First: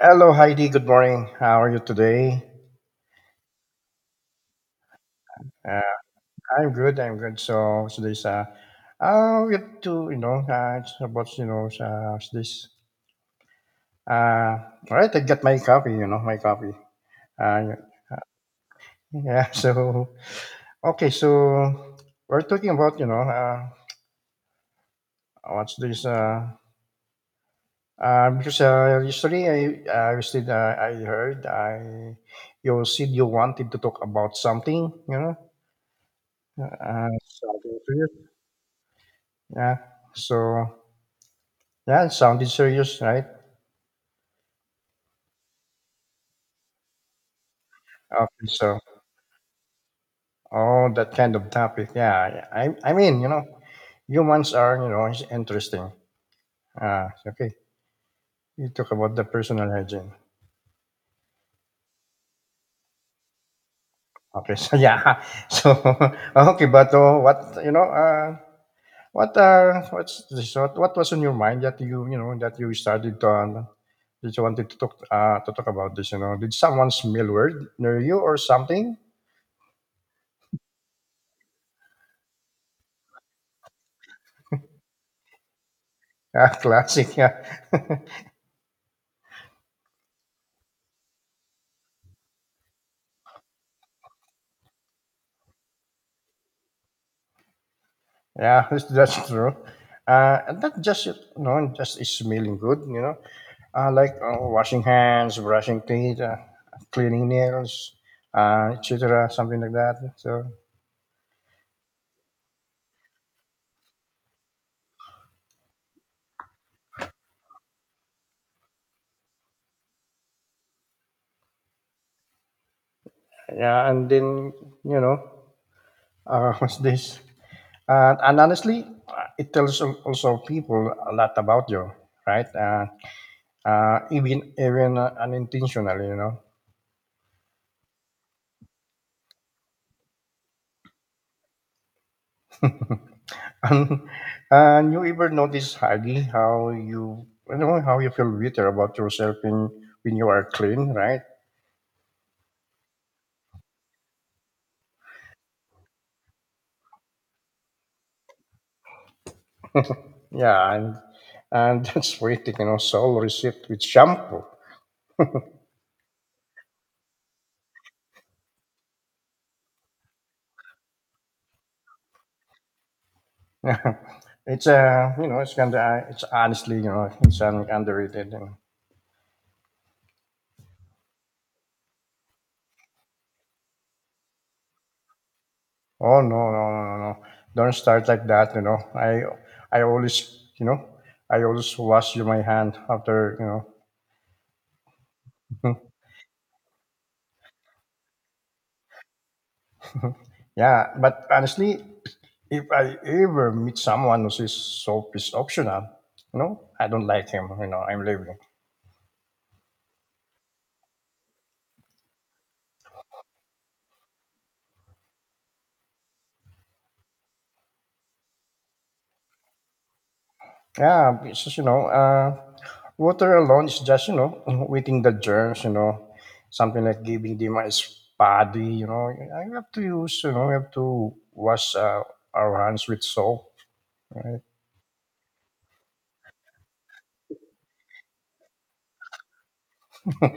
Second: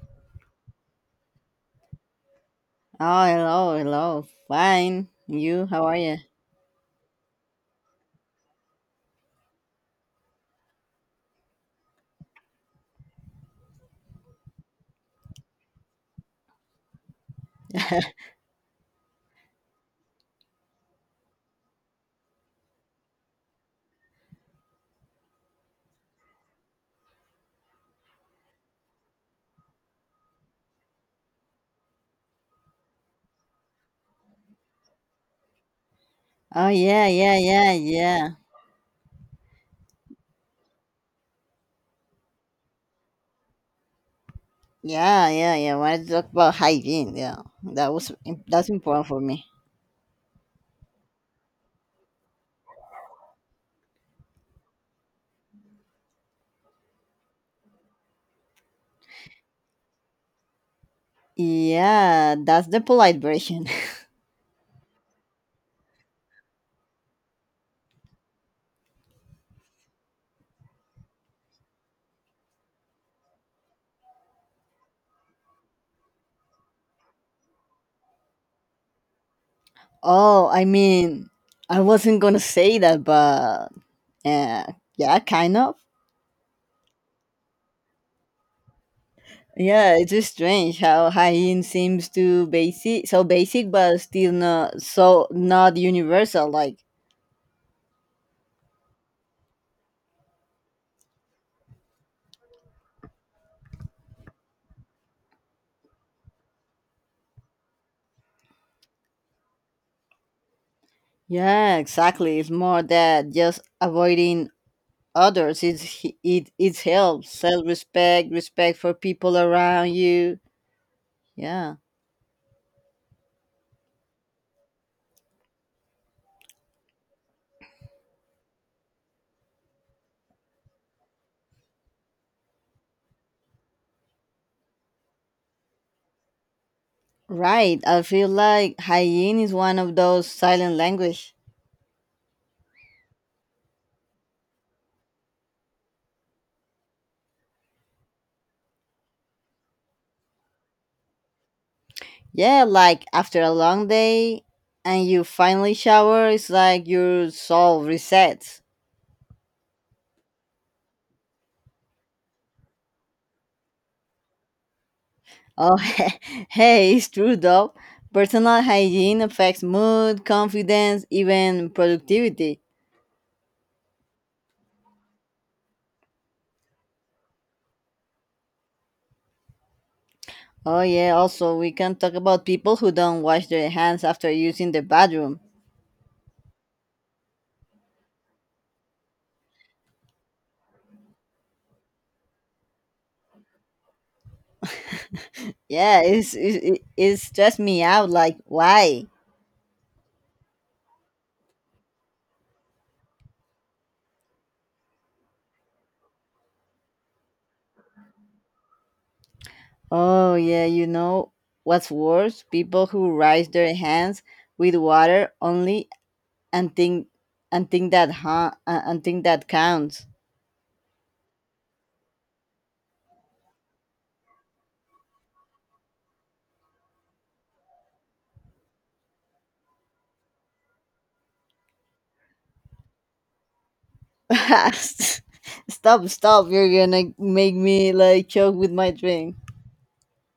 Hello, Heidi. Good morning. How are you today? Oh, hello, hello. Fine. You, Uh, how are you? I'm good. I'm good. So today's we have to it's about this uh all right. I got my copy. You know my copy. Uh, yeah. So okay. So we're talking about what's this because yesterday I was did, I heard I you said you wanted to talk about something Oh, yeah, yeah, yeah, something to you. yeah. Yeah. So yeah, it sounded serious, right? Yeah, yeah, yeah. I wanted to talk about hygiene. Yeah, that was Okay, that's so important for me. oh, that kind of topic. Yeah, I mean, humans are it's interesting. Ah. Okay, you talk about the personal hygiene. Yeah, that's the polite version. Okay, so yeah, so okay, but what what what's this, what was in your mind that you know that you started to that you wanted to talk about this? You know, did someone smell weird near you or something? Oh, I mean, I wasn't gonna say that, but uh, yeah, kind of. Ah, classic. Yeah. Yeah, it's just strange how hygiene seems to basic, so basic, but still not universal. Like, Yeah, that's true. And not just just is smelling good, like washing hands, brushing teeth, cleaning nails, etc., something like that. So yeah, exactly. It's more that just avoiding others it helps self respect for people around you. Yeah. yeah, and then you know, what's this? And honestly, it tells also people a lot about you, right? Even unintentionally. Right, I feel like hygiene is one of those silent language And, and you ever notice, Hagi, how you feel bitter about yourself in, when you are clean, right? yeah, like after a long day and you finally shower, it's like your soul resets. Yeah, and that's why soul receipt with shampoo. Oh. Hey, it's true though. Personal hygiene affects mood, confidence, even productivity. it's a, it's kind of, it's honestly, it's an underrated. And, Oh yeah, also we can talk about people who don't wash their hands after using the bathroom. oh no, no, no, no, no! Don't start like that. I always, I always wash my hand after, you Yeah, it's it, it it stressed me out. Like, why? know. yeah, but honestly. If I ever meet someone who says soap is optional, I don't like him. I'm leaving. Oh yeah, you know what's worse? People who rinse their hands with water only and think that counts. Yeah, it's just, water alone is just, waiting the germs, something like giving them a spadi, I have to use, we have to wash our hands with soap. Right? Stop, stop! You're gonna make me like choke with my drink.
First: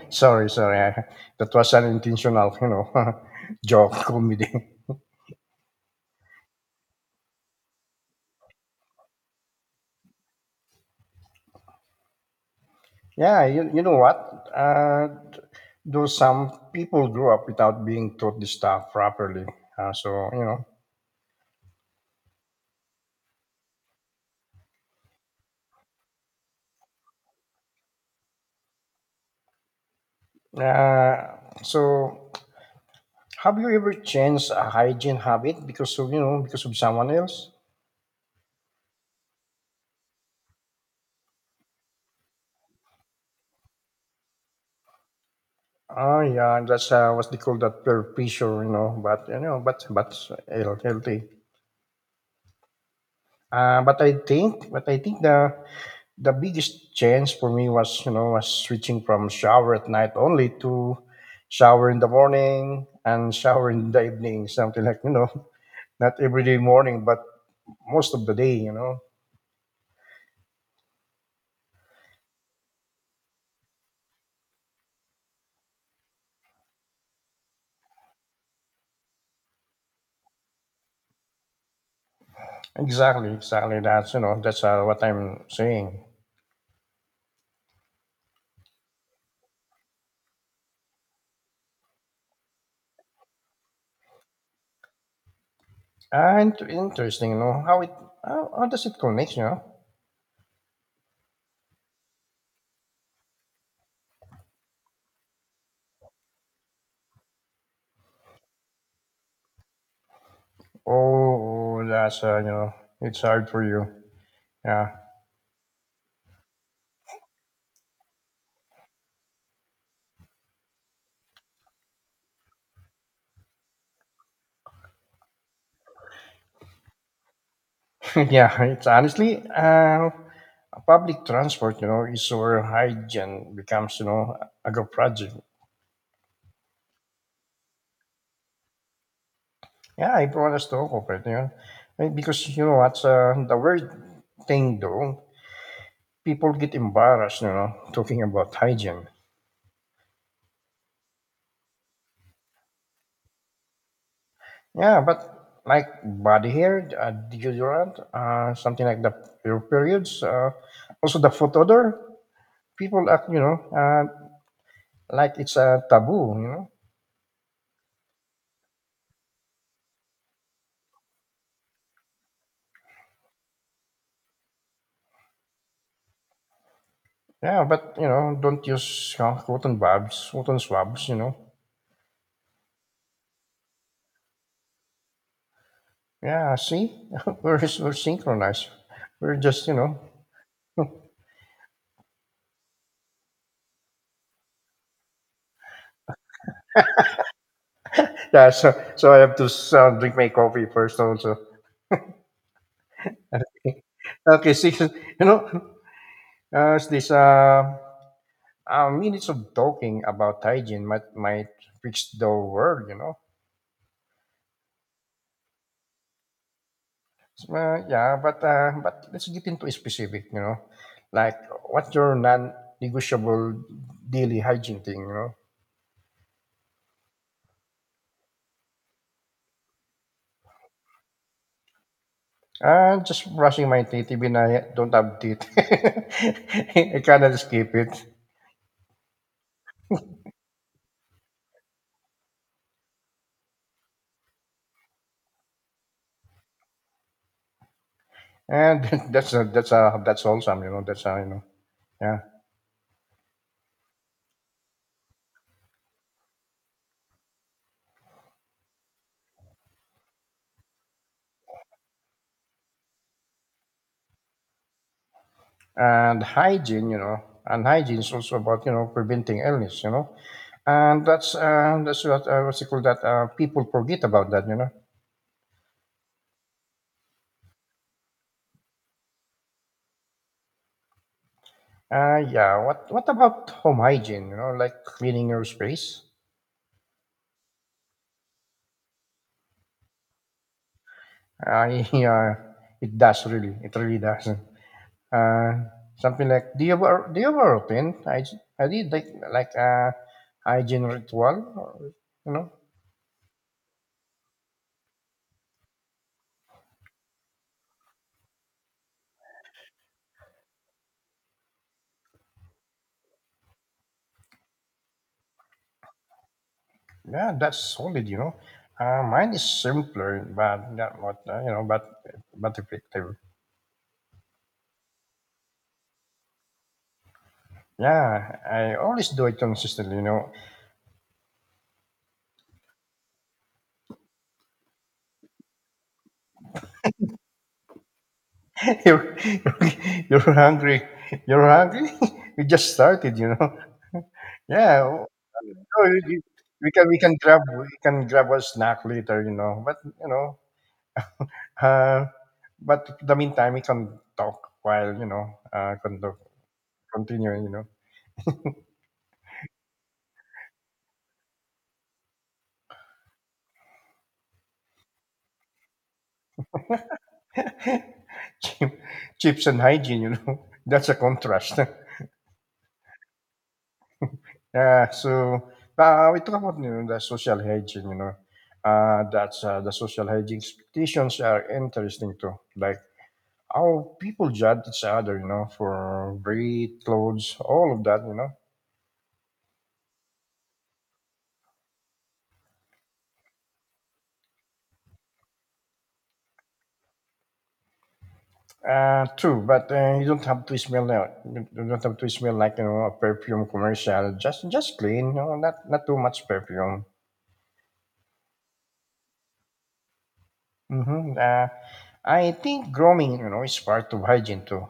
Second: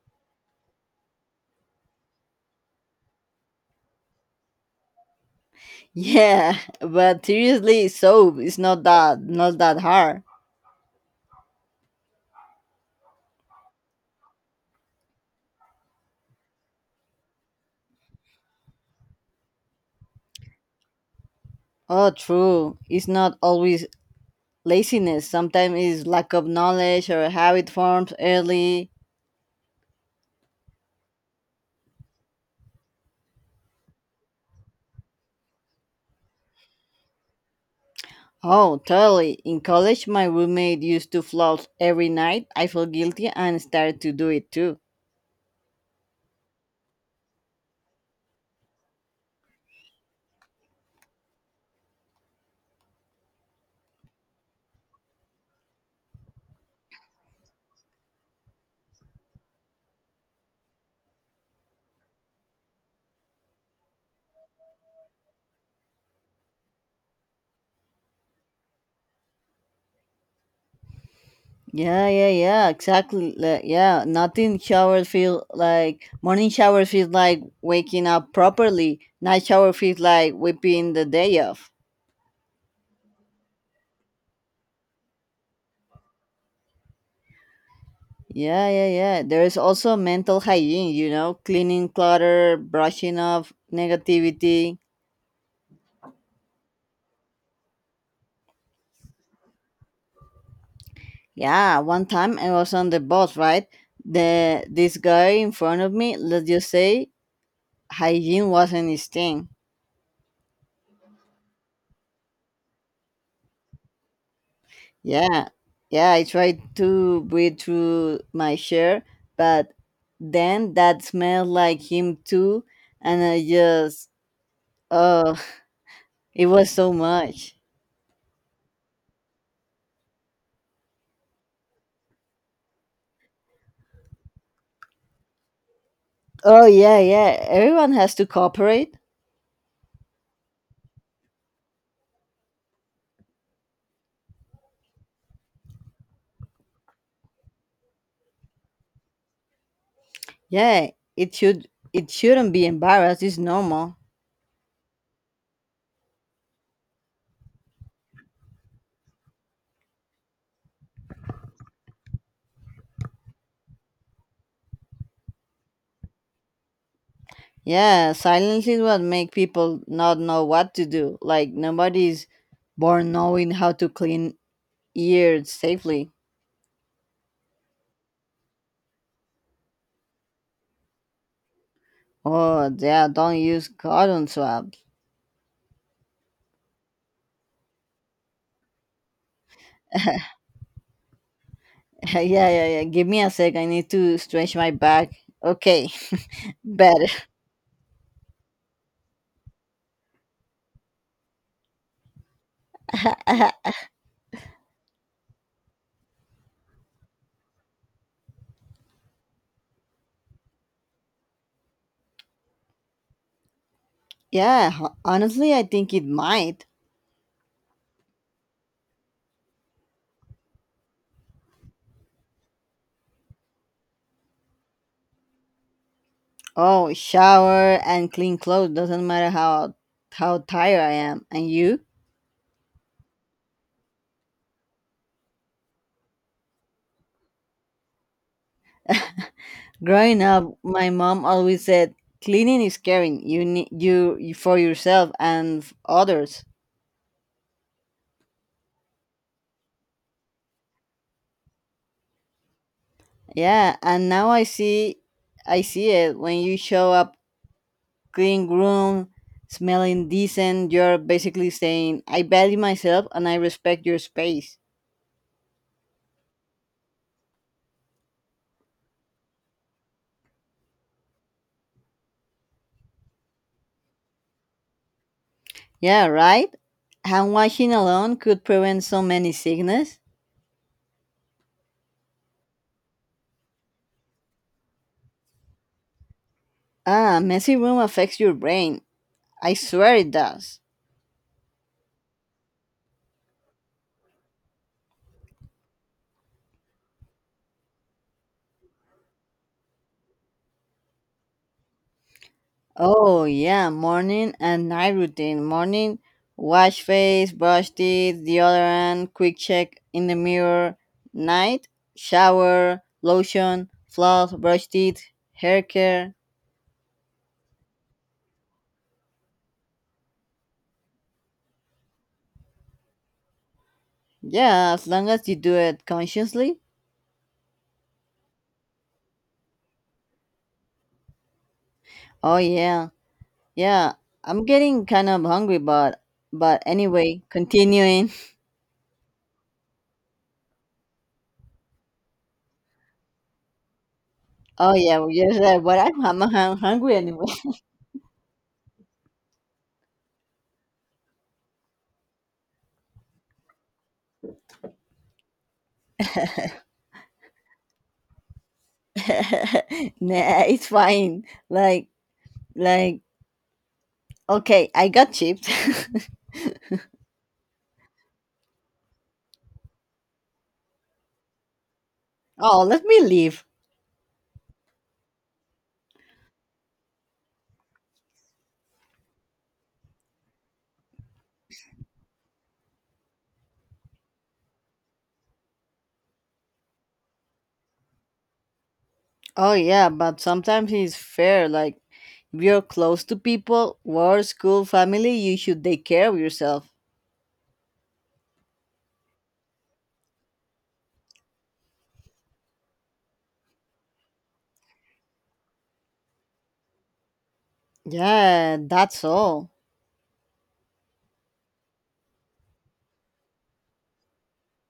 Sorry, sorry. That was an intentional, joke comedy. Yeah, but seriously, soap is not that hard. Yeah, you know what? Though some people grew up without being taught this stuff properly. So. Oh, true. It's not always. Laziness sometimes is lack of knowledge or habit forms early. Uh, so, have you ever changed a hygiene habit because of, because of someone else? Oh, totally. In college, my roommate used to floss every night. I felt guilty and started to do it too. Oh, yeah, that's what they call that peer pressure, but healthy. But I think, the biggest change for me was switching from shower at night only to shower in the morning and shower in the evening, something like, not every day morning, but most of the day. Yeah, yeah, yeah, exactly. Like, yeah, nothing shower feel like morning shower feels like waking up properly. Night shower feels like whipping the day off. Exactly, exactly. That's what I'm saying. Yeah, yeah, yeah. There is also mental hygiene, cleaning clutter, brushing off negativity. And interesting, how does it connect? Yeah, one time I was on the bus, right? The this guy in front of me, let's just say hygiene wasn't his thing. Oh, that's it's hard for you. Yeah, Yeah. Yeah, I tried to breathe through my chair, but then that smelled like him too, and I just, oh. It was so much. yeah. It's honestly, public transport, is where hygiene becomes, a good project. Oh yeah, yeah. Everyone has to cooperate. Yeah, I brought us to talk of it. And because what's the weird thing though people get embarrassed, talking about hygiene. Yeah, it should it shouldn't be embarrassed, it's normal. Yeah, but like body hair, deodorant, something like the your periods, also the foot odor. People act, like it's a taboo. Yeah, silences what make people not know what to do. Like nobody's born knowing how to clean ears safely. Yeah, but don't use you cotton babs, cotton swabs. Oh yeah, don't use cotton swabs. Yeah, see, we're synchronized. We're just. Yeah, yeah, yeah. Give me a sec. I need to stretch my back. Okay. Better. Yeah, so I have to drink my coffee first also. Okay, see, know, as this minutes of talking about hygiene might fix the world. Yeah, honestly, I think it might. So, yeah, but let's get into specific, like what's your non-negotiable daily hygiene thing? Oh, shower and clean clothes. Doesn't matter how tired I am. And you? Just brushing my teeth even I don't have teeth. I cannot skip it, Growing up, my mom always said, "Cleaning is caring. You need for yourself and others." and that's wholesome. That's a, yeah. Yeah, and now I see, it when you show up clean room, smelling decent. You're basically saying, "I value myself and I respect your space." and hygiene, you know, and hygiene is also about preventing illness, and that's what what's it called that people forget about that. Yeah, right. Hand washing alone could prevent so many sickness. Yeah. What about home hygiene? Like cleaning your space. Ah, messy room affects your brain. I swear it does. Yeah, it does really. It really does. Uh, something like do you ever routine hygiene? I did like hygiene ritual, or, you know. Oh yeah, morning and night routine. Morning, wash face, brush teeth, deodorant, quick check in the mirror. Night, shower, lotion, floss, brush teeth, hair care. Yeah, that's solid. Mine is simpler, but that what but effective. Yeah, as long as you do it consciously. Yeah, I always do it consistently. Oh yeah, yeah. I'm getting kind of hungry, but anyway, continuing. you're, you're you're hungry, you're hungry. we just started. Oh Yeah, yeah, well, oh, yes, but you- I'm, you- I'm we can hungry we can anyway. grab we can grab a snack later. Uh, but in the meantime we can talk while uh, con- continue. Nah, it's fine. Like like. Okay, I got chipped. chips and hygiene. that's a contrast. Oh, let me leave. Yeah, so we talk about the social hygiene, that's the social hygiene expectations are interesting too. Like how people judge each other, for weight, clothes, all of that. Oh, yeah, but sometimes it's fair. Like, if you're close to people, work, school, family, you should take care of yourself. True, but you don't have to smell now. You don't have to smell like a perfume commercial. Just clean, not too much perfume. Yeah, that's all. Mm-hmm. I think grooming, is part of hygiene too.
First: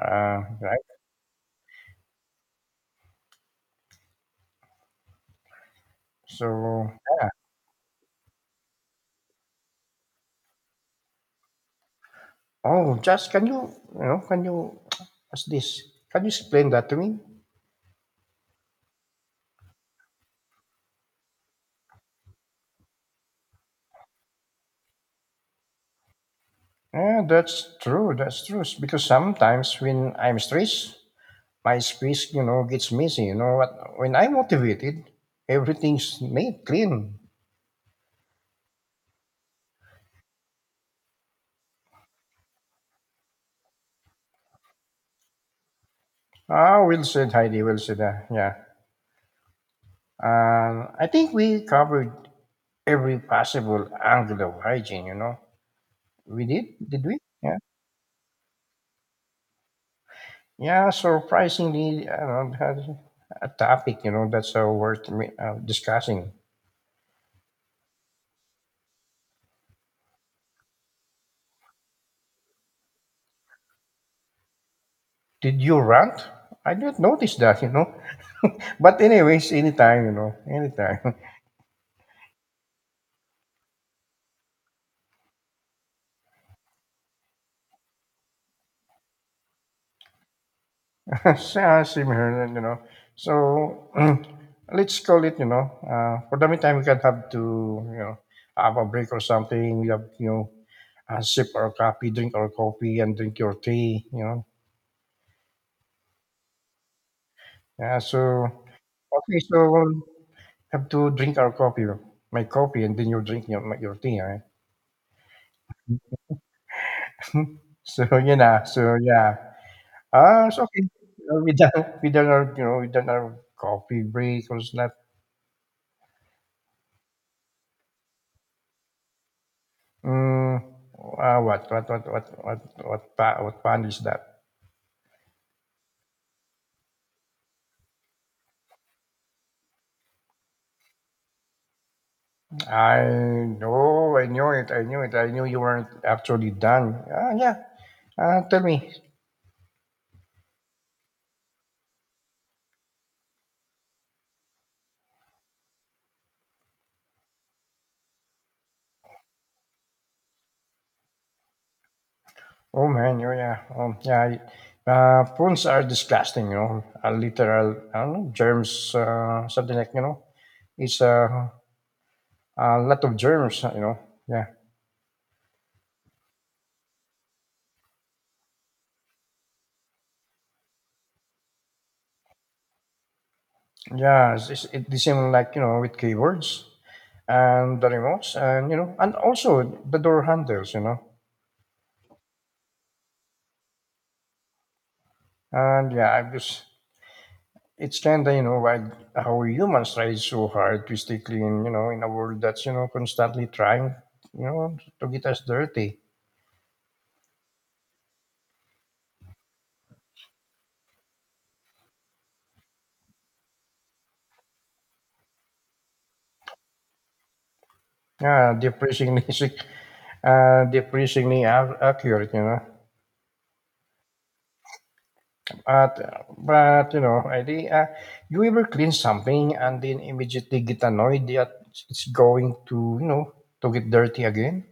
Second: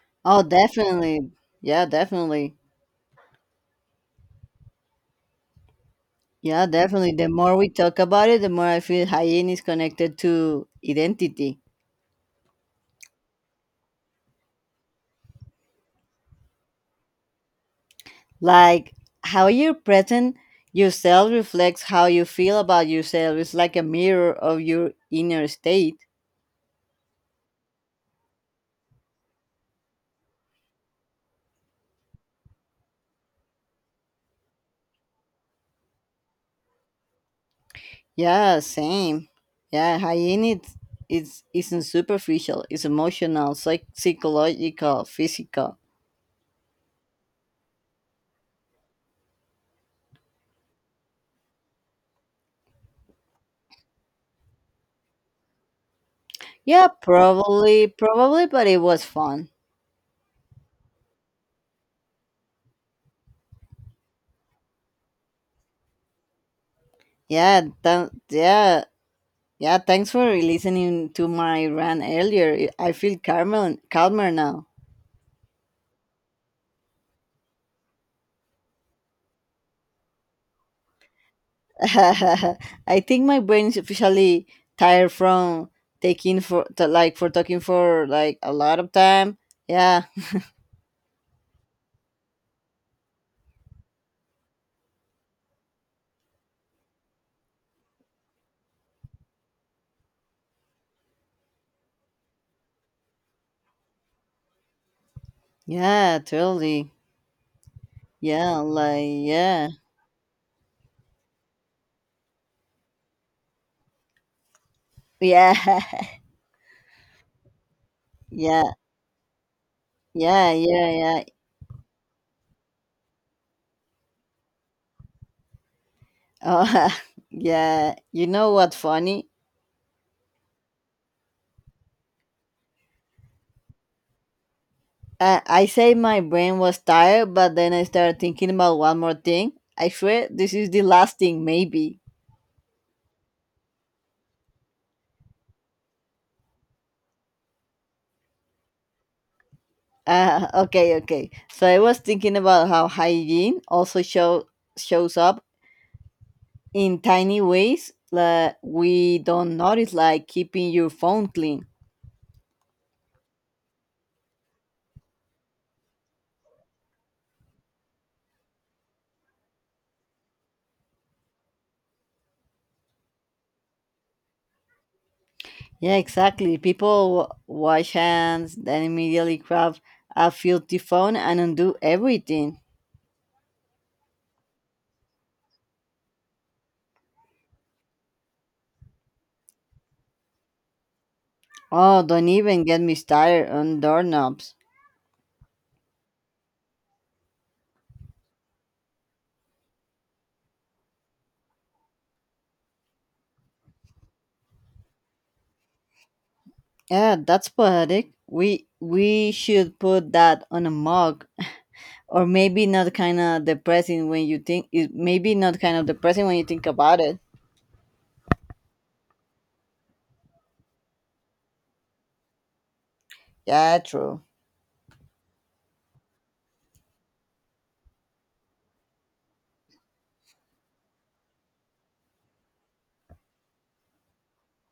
Oh, Right. definitely. Yeah, definitely. Yeah, So definitely. yeah. The more we talk about it, the more I feel hygiene is connected to identity. Oh, just can you, what's this? Can you explain that to me? Like, how you present yourself reflects how you feel about yourself. It's like a mirror of your inner state. Yeah, that's true. That's true. Because sometimes when I'm stressed, my space, gets messy. You know what? When I'm motivated, everything's made clean. Yeah, same. Yeah, hygiene is isn't superficial. It's emotional, psychological, physical. Ah, well said, Heidi. Well said. Ah, yeah. I think we covered every possible angle of hygiene. We did. Yeah, Did we? Yeah. probably, probably, but it was fun. Yeah. Surprisingly, I don't know, that's a topic. That's worth discussing. Yeah, yeah, yeah. Thanks for listening to my rant earlier. I feel calmer, calmer now. Did you rant? I didn't notice that. But anyways, anytime, anytime. I think my brain is officially tired from like for talking for like a lot of time. Yeah, Similar. So let's call it. For the meantime, we can have to, you know, have a break or something. We have, sip our coffee, drink our coffee, and drink your tea. yeah, totally. Yeah. So Yeah, like okay, so yeah. we'll have to drink our coffee, my coffee, and then you drink your tea, all right? Yeah. so Yeah, so yeah. Ah, yeah, it's okay. yeah, yeah. We done our coffee break or snack. Oh. Yeah. You know what? Funny? Mm, what pan is that? I say my brain was tired, but then I started thinking about one more thing. I swear, this is the last thing, maybe. I know, I knew it, I knew you weren't actually done. Ah, yeah. Tell me. Okay, okay. So I was thinking about how hygiene also shows up in tiny ways that we don't notice, like keeping your phone clean. Oh man, you yeah, yeah. Prunes are disgusting, a literal I don't know, germs, something like it's a lot of germs. Yeah. Yeah, exactly. People wash hands, then immediately grab a filthy phone and undo everything. Yeah, it's the same like with keyboards and the remotes and and also the door handles. Oh, don't even get me started on doorknobs. And yeah, I just it's kind of why how humans try so hard to stay clean, in a world that's constantly trying, to get us dirty. Yeah, that's poetic. We should put that on a mug, or maybe not, kind of depressing when you think. It maybe not kind of depressing when you think about it. Yeah, depressingly, depressingly accurate. Yeah, true. But I think, you ever clean something and then immediately get annoyed that it's going to to get dirty again?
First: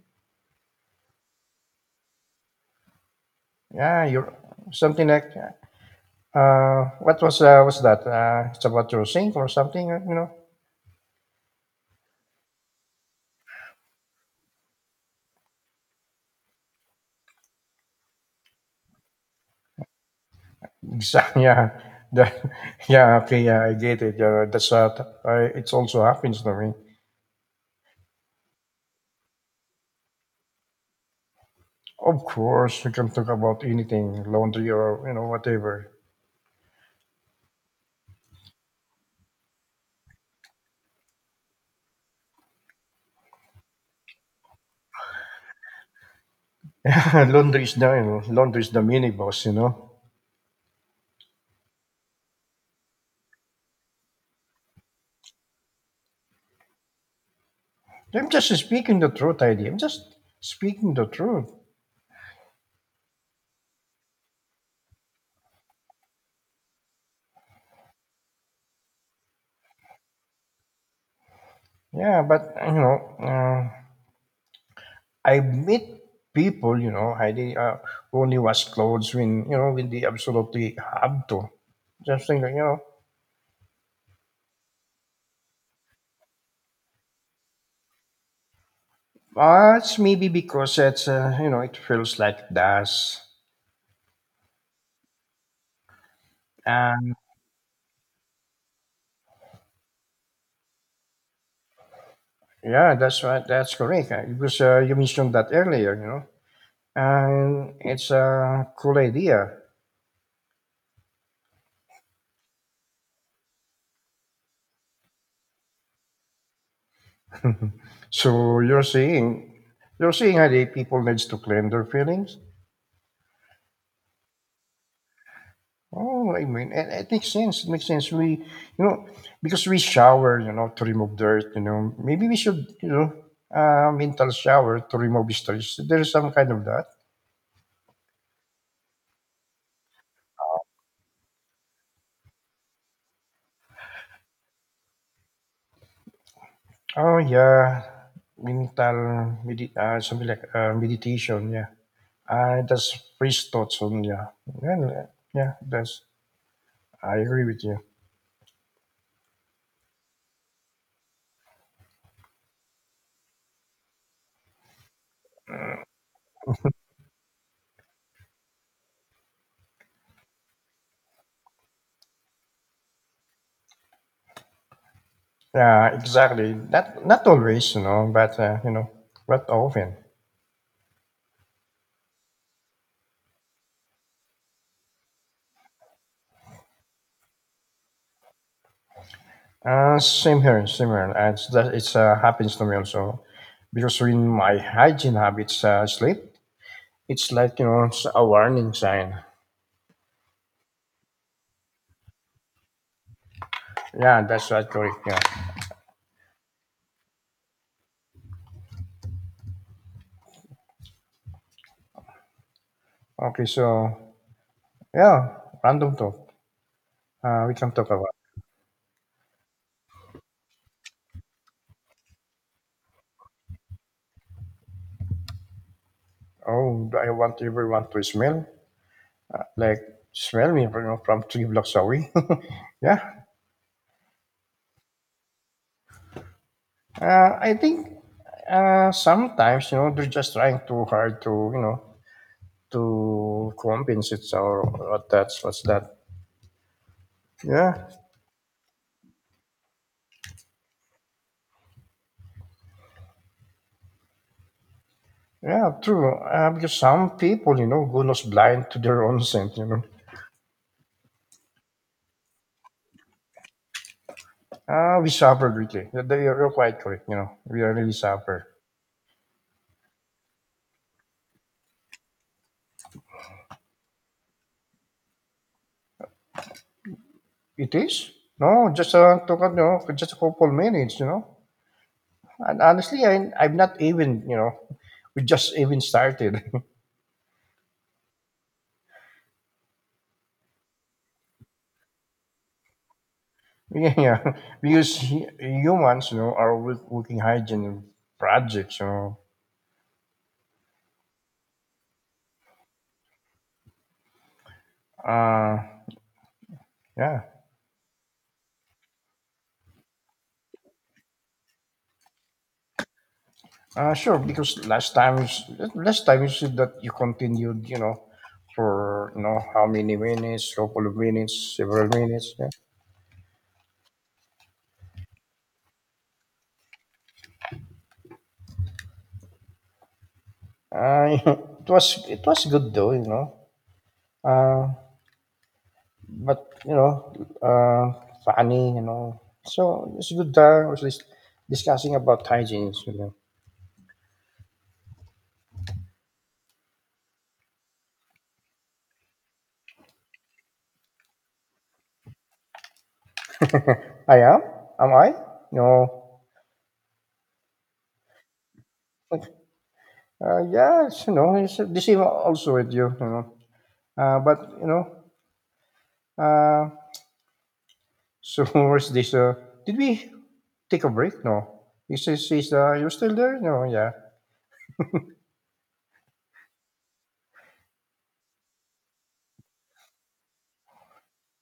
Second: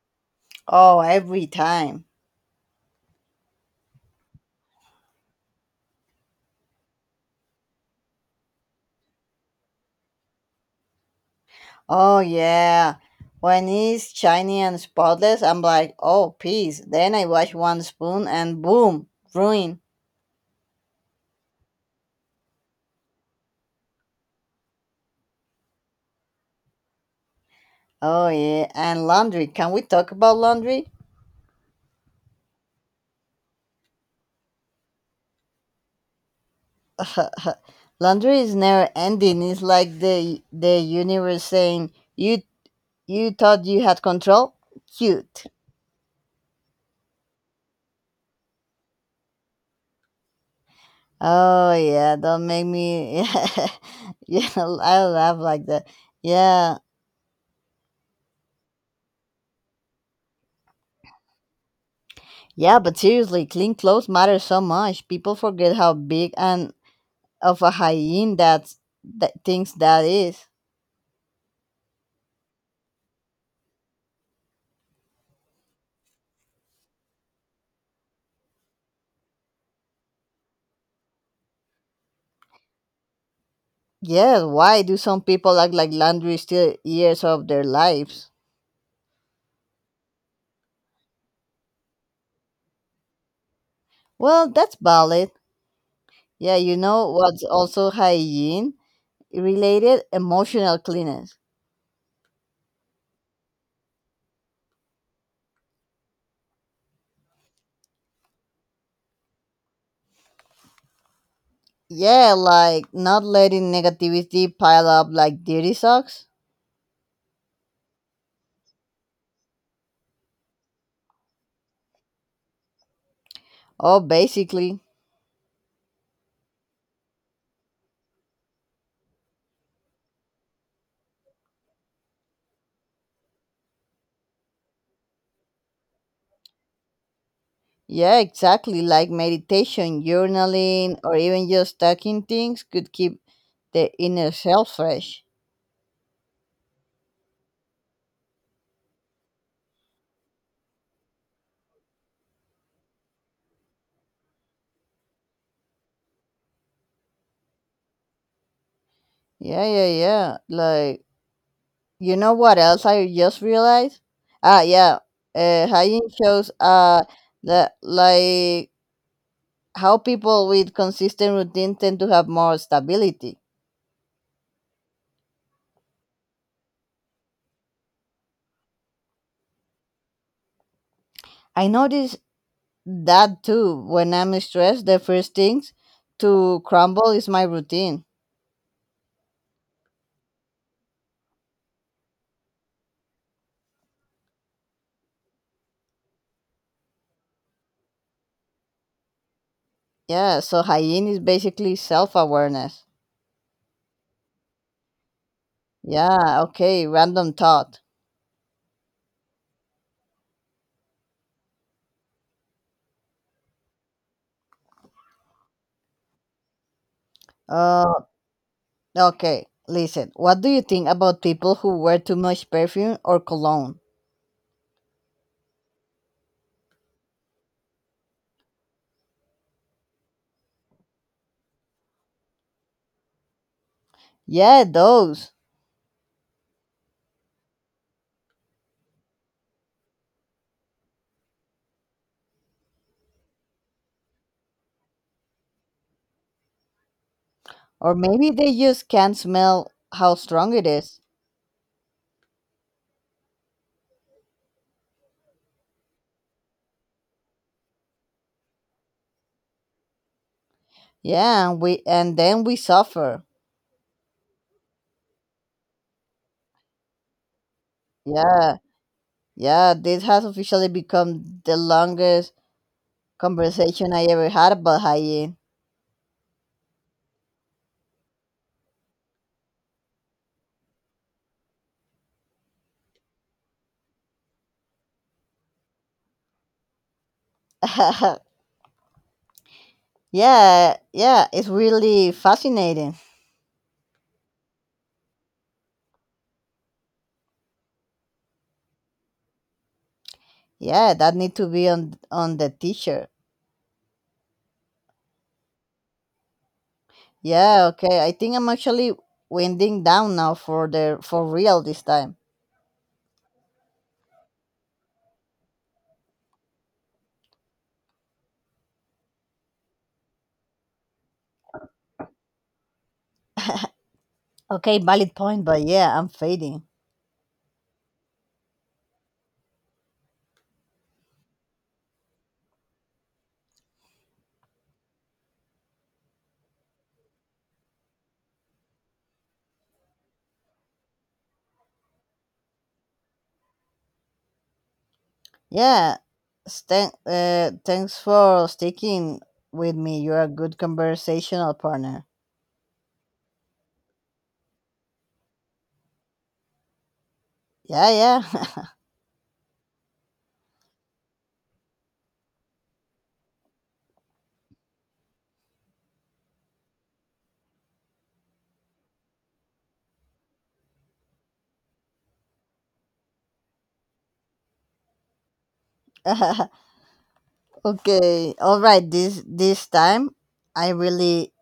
Oh, every time. Yeah, you're something like what was that? It's about your sink or something? Oh yeah. When it's shiny and spotless, I'm like, oh, peace. Then I wash one spoon and boom, ruin. exactly. Yeah. That- yeah. Okay. Yeah, I get it. Yeah, that's I, it also happens to me. Oh yeah. And laundry. Can we talk about laundry? Of course, we can talk about anything, laundry or whatever. Laundry is never ending. It's like the universe saying, You thought you had control? Cute." Laundry is the mini boss. Oh yeah, don't make me. Yeah, I laugh like that. Yeah. I'm just speaking the truth, ID. I'm just speaking the truth. Yeah, but seriously, clean clothes matter so much. People forget how big and of a hyena that thinks that is. Yeah, but I meet people, Heidi, only wash clothes when when they absolutely have to. Just think, that, Yes, why do some people act like laundry still years of their lives? It's maybe because it's it feels like dust. Well, that's valid. Yeah, you know And what's also hygiene related, emotional cleanness. yeah, that's right. That's correct. Because you mentioned that earlier, and it's a cool idea. Yeah, like not letting negativity pile up like dirty socks. So you're saying Heidi, people needs to clean their feelings. Oh, basically. Oh, I mean, it makes sense. It makes sense. We, you know, because we shower, to remove dirt, maybe we should, mental shower to remove stress. There's some kind of that. Yeah, exactly. Like meditation, journaling, or even just tucking things could keep the inner self fresh. Oh, yeah. Mental, something like meditation, yeah. That's free thoughts on, yeah. Yeah, yeah, that's, I agree with you. Yeah, yeah, yeah. Like, you know what else I just realized? Ah, yeah. Hygiene shows that, like, how people with consistent routine tend to have more stability. Yeah, exactly. Not always, you know, but often. I notice that too. When I'm stressed, the first things to crumble is my routine. Same here, same here. And it's- that it's happens to me also, because in my hygiene habits, sleep, it's like you know it's a warning sign. Yeah, so hygiene is basically self-awareness. Yeah, that's right, correct. Yeah. Yeah, okay, random thought. Okay, so yeah, random talk. We can talk Uh, about. okay, listen. What do you think about people who wear too much perfume or cologne? Oh, I want everyone to smell like smell me from 3 blocks away. Yeah. Yeah, those. I think sometimes you know they're just trying too hard to you know to compensate or what that's what's that. Yeah. Or maybe they just can't smell how strong it is. Yeah, true. Because some people, you know, go nose blind to their own scent, you know. Yeah, and then we suffer. Ah, we suffer greatly. You're quite correct, you know. We really suffer. Yeah. Yeah, this has officially become the longest conversation I ever had about hygiene. It is? No, just took a, you know, just a couple minutes, you know. And honestly, I'm not even, you know, we just even started. Yeah, yeah, it's really fascinating. Yeah, yeah. Because humans, you know, are working hygiene projects, you know. Yeah, that need to be on the t-shirt. Uh, yeah. Yeah, okay. I think I'm actually winding down now for the for real this time. Sure, because last time, last time you said that you continued, you know, for you know how many minutes, couple of minutes, several minutes. Yeah. Okay, valid point, but yeah, I'm fading. It was good though, you know. Uh, but you know, uh, funny, you know. So it's good that we're just discussing about hygiene. You know. Yeah, thanks for sticking with me. You're a good conversational partner. I am. Am I? No. Yeah, Yes, you know, it's the same also with you, you know. But you know, uh, so where's this? Did we take a break? No. He says, you're still there? No, yeah. yeah. Okay, all right. This time, I really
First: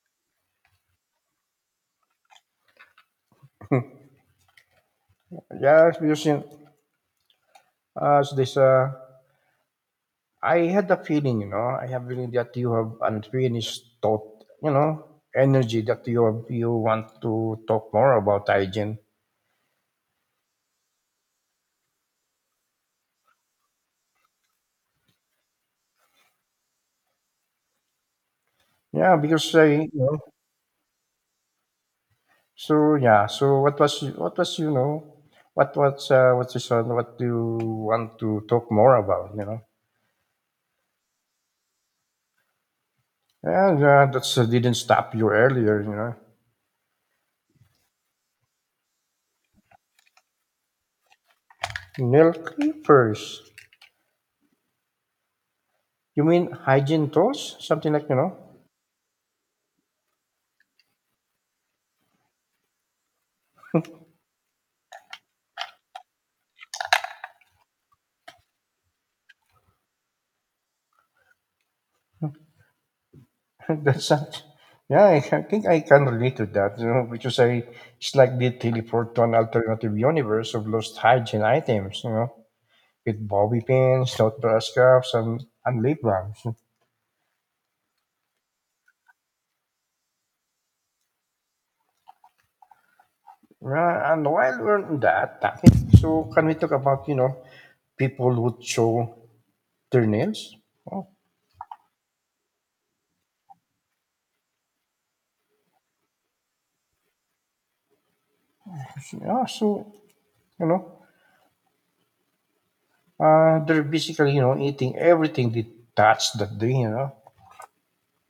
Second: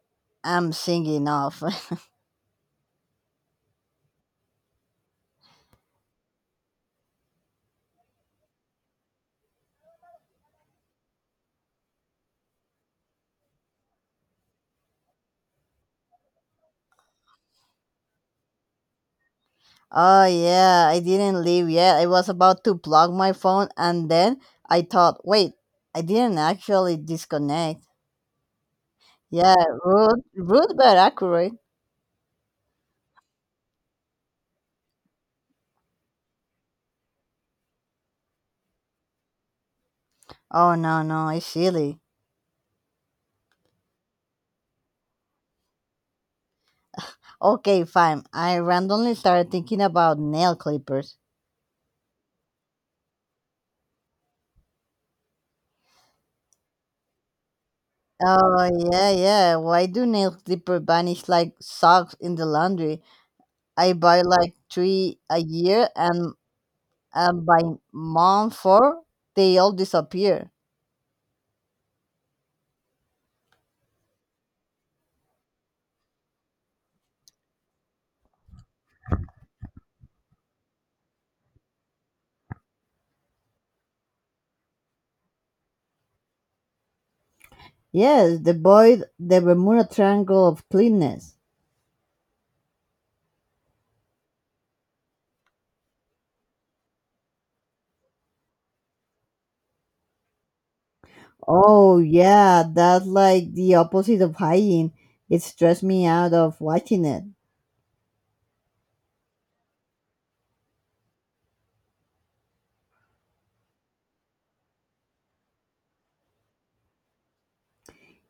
am singing off. Yeah, because uh, so this, uh, I had a feeling, you know, I have feeling that you have unfinished thought, you know, energy that you have, you want to talk more about hygiene. Oh yeah, I didn't leave yet. I was about to plug my phone, and then I thought, wait, I didn't actually disconnect. Yeah, because Yeah, you know, rude, rude but accurate. so yeah, so what was, you know, what's this one, what do you want to talk more about, you know? Oh no, no, it's silly. And that's didn't stop you earlier, you know. Okay, fine. I randomly started thinking about nail clippers. Nail clippers. You mean hygiene tools? Something like, you know, Oh, yeah, yeah. Why do nail clipper vanish like socks in the laundry? I buy like 3 a year, and by month 4, they all disappear. that's not. Yeah, I think I can relate to that, you know, because I slightly teleport to an alternative universe of lost hygiene items, you know, with bobby pins, toothbrush caps, and lip balms. Yes, the void, the Bermuda Triangle of cleanness. Yeah, and while we're on that topic, so can we talk about, you know, people who show their nails? Oh, Oh, yeah, that's like the opposite of hygiene. It stressed me out of watching it. yeah, so, you know, they're basically, you know, eating everything they touch that day, you know.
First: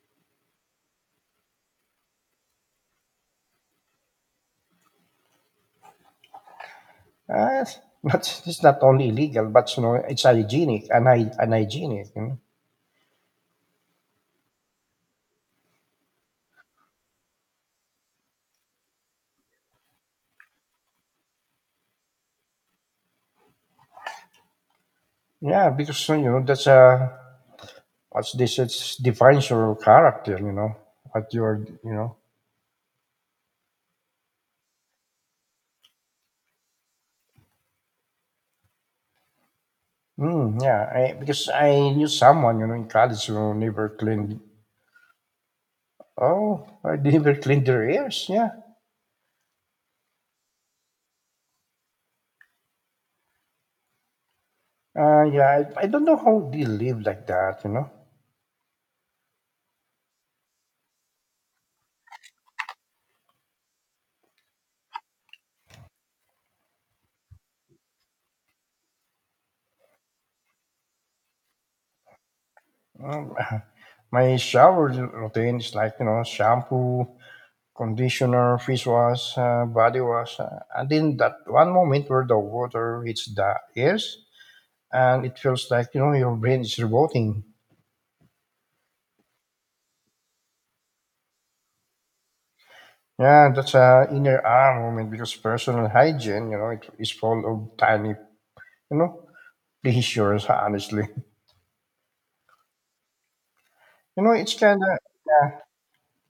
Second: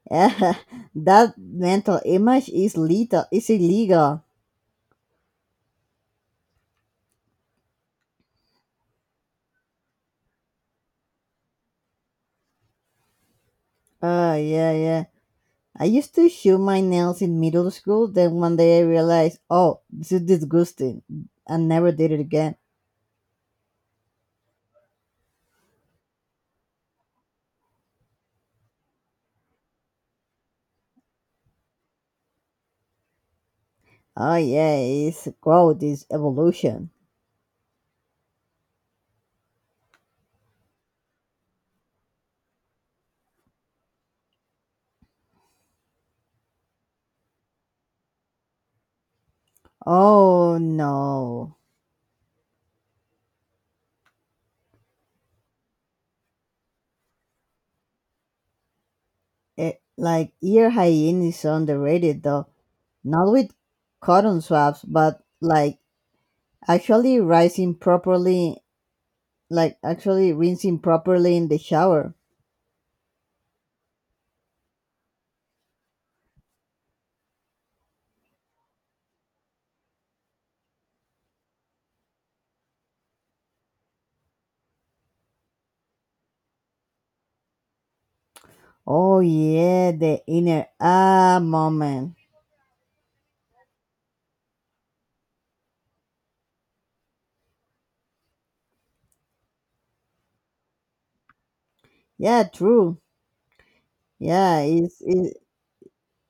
That mental image is illegal. Ah, but it's not only illegal, but you know, it's hygienic, unhygienic. You know? Oh, yeah, yeah. I used to chew my nails in middle school, then one day I realized, oh, this is disgusting, and never did it again. Yeah, because you know that's what's this? It defines your character. You know what you're. You know. Oh, yeah, it's growth, it's evolution. Mm, yeah, because I knew someone you know in college who never cleaned. Oh, I never cleaned their ears. Yeah. Oh, no. Yeah. I don't know how they live like that. You know. Like, ear hygiene is underrated, though. Not with cotton swabs, but like actually rinsing properly, like actually rinsing properly in the shower. Um, my shower routine is like you know shampoo, conditioner, fish wash, body wash. And in that one moment where the water hits the ears and it feels like, you know, your brain is revolting. Oh, yeah, the inner ah moment. Yeah, that's a inner arm moment because personal hygiene, you know, it is full of tiny, you know, pleasures, honestly. Yeah, true. You know, it's Yeah, kind of,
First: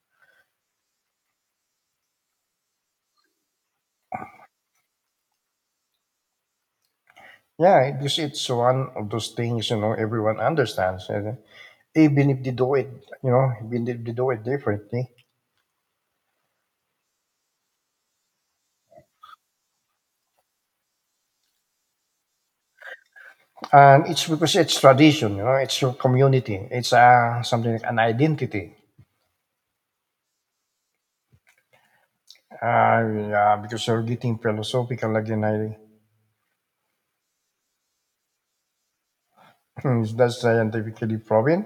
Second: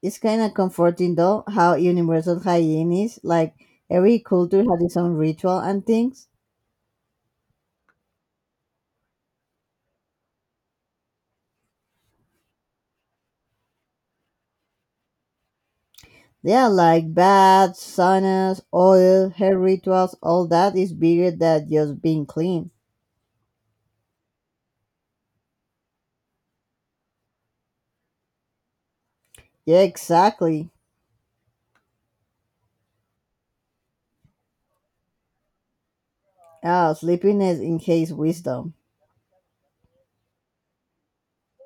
it's kind of comforting though how universal hygiene is. Like every culture has its own ritual and things. yeah, because it's one of those things, you know, everyone understands. And even if they do it, you know, even if they do it differently. Yeah, like baths, saunas, oil, hair rituals, all that is bigger than just being clean. And it's because it's tradition, you know, it's your community, it's something like an identity. Yeah, exactly. Uh, yeah, because you're getting philosophical again. Ah, sleepiness in case wisdom. That's scientifically proven.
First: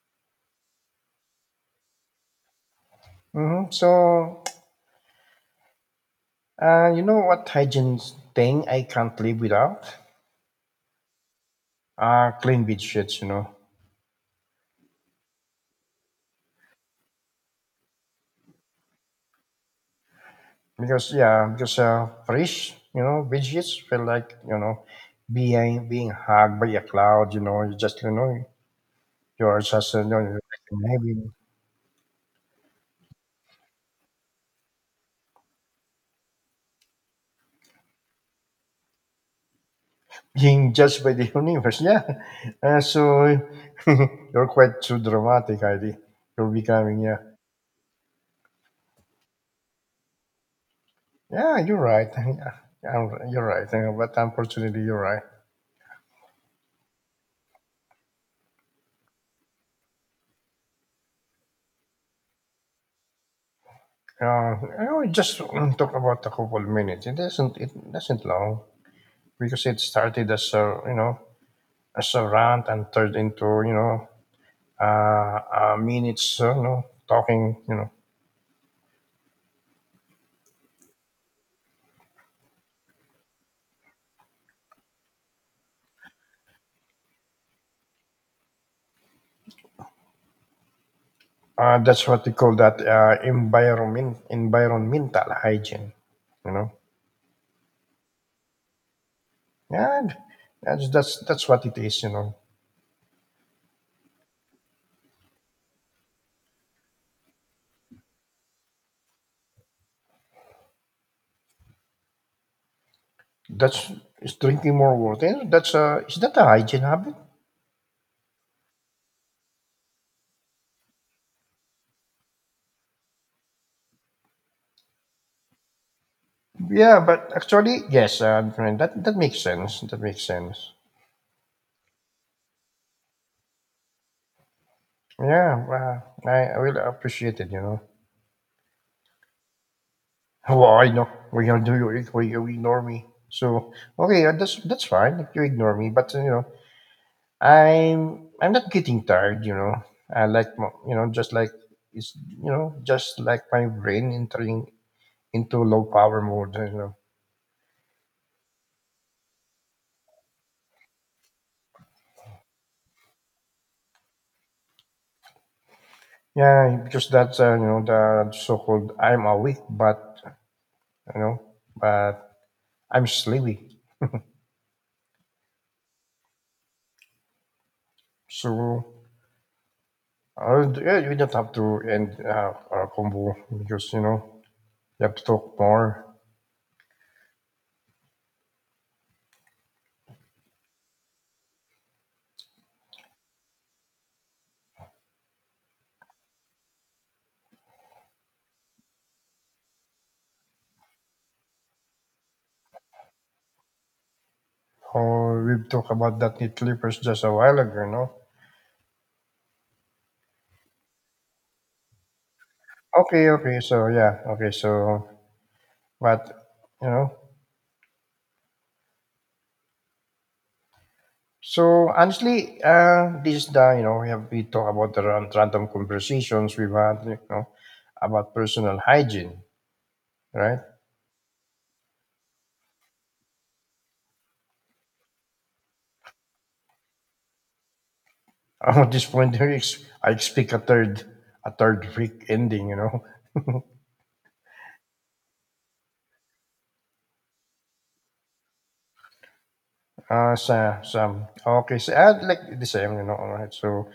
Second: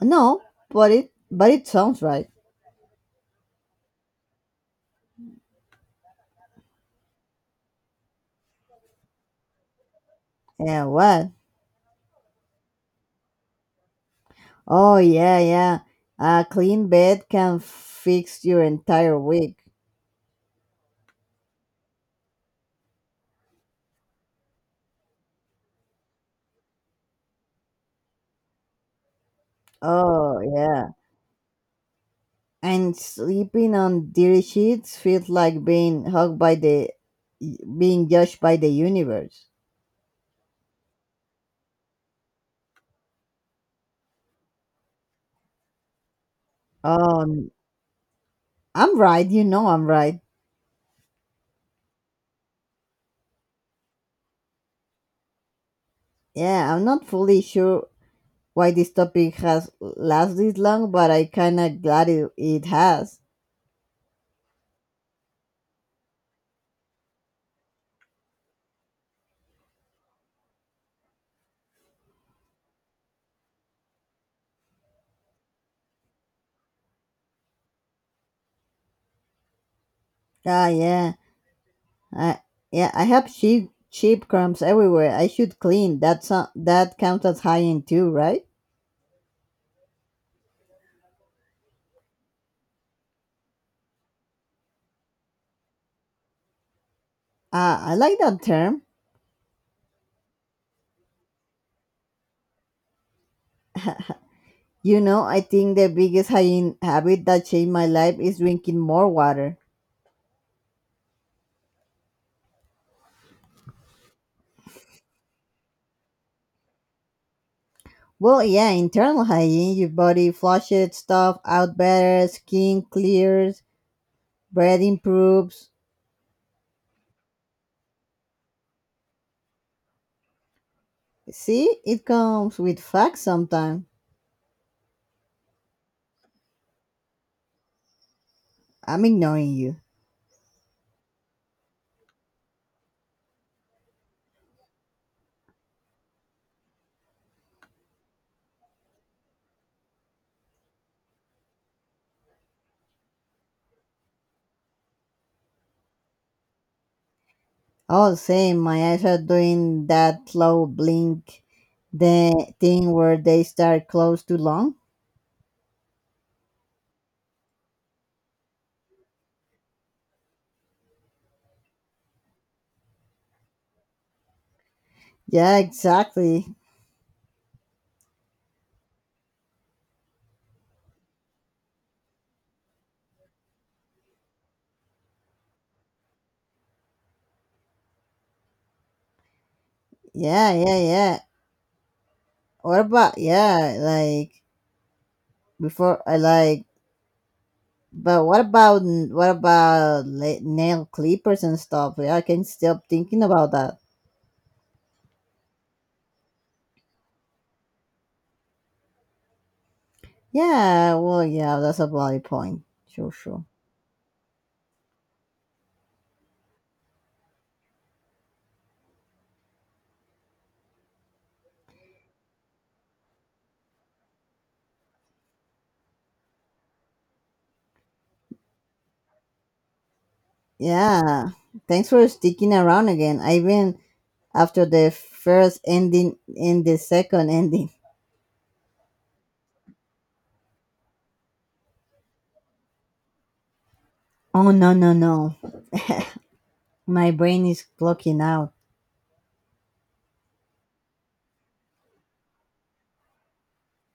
No, but it sounds right. So, you know what hygiene thing I can't live without? Yeah, what? Clean bed sheets, you know, Oh yeah, yeah. A clean bed can fix your entire week. because yeah, because fresh, you know, bed sheets feel like you know, being hugged by a cloud, you know, you're just you know, you're Oh like yeah. in heaven. And sleeping on dirty sheets feels like being judged by the universe. Being judged by the universe. Yeah. So you're quite too dramatic, ID. You're becoming, yeah. um I'm right, I'm right. Yeah, you're right. Yeah, you're right. But unfortunately, you're right. Yeah, I'm not fully sure why this topic has lasted this long, but I kind of glad it has. I will just talk about a couple minutes. It doesn't. It doesn't long because it started as a you know as a rant and turned into you know minutes. You know talking you know Ah, yeah, i yeah I have sheep crumbs everywhere. I should clean. That counts as hygiene too, right? That's what we call that environmental hygiene, you know. Ah, I like that term. Yeah, that's what it is, you know. You know, I think the biggest hygiene habit that changed my life is drinking more water. That's is drinking more water. That's Is that a hygiene habit? Well, yeah, internal hygiene, your body flushes stuff out better, skin clears, breath improves. Yeah, but actually, yes, friend, that makes sense. That makes sense. See, it comes with facts sometimes. Yeah, well, I really appreciate it, you know. I'm ignoring you. Well, I know we you do you why you ignore me. So okay, that's fine if you ignore me, but you know, I'm not getting tired, you know. I like you know just like my brain entering into low power mode, you know. Oh, same, my eyes are doing that slow blink, the thing where they start close to long. Yeah, yeah, yeah, because that's you know the so-called I'm awake, but you know, but I'm sleepy. Yeah, exactly. So yeah, you don't have to end our combo because you know you have to talk more. Yeah, yeah, yeah. What about, yeah, like, before I like, but what about nail clippers and stuff? Yeah, I can't stop thinking about that. Oh, we've talked about that knee clippers just a while ago, you know. Yeah, well, yeah, that's a valid point. Sure, Okay, sure. okay, so yeah, okay, so but you know, so honestly, this is the you know we talk about the random conversations we've had, you know, about personal hygiene, right? Yeah, thanks for sticking around again. I Even after the first ending and the second ending. Oh, at this point, I expect a third freak ending, you know. Oh no, no, no! My brain is clocking out. Sa, some Okay, so I'd like the same, you know. All right, so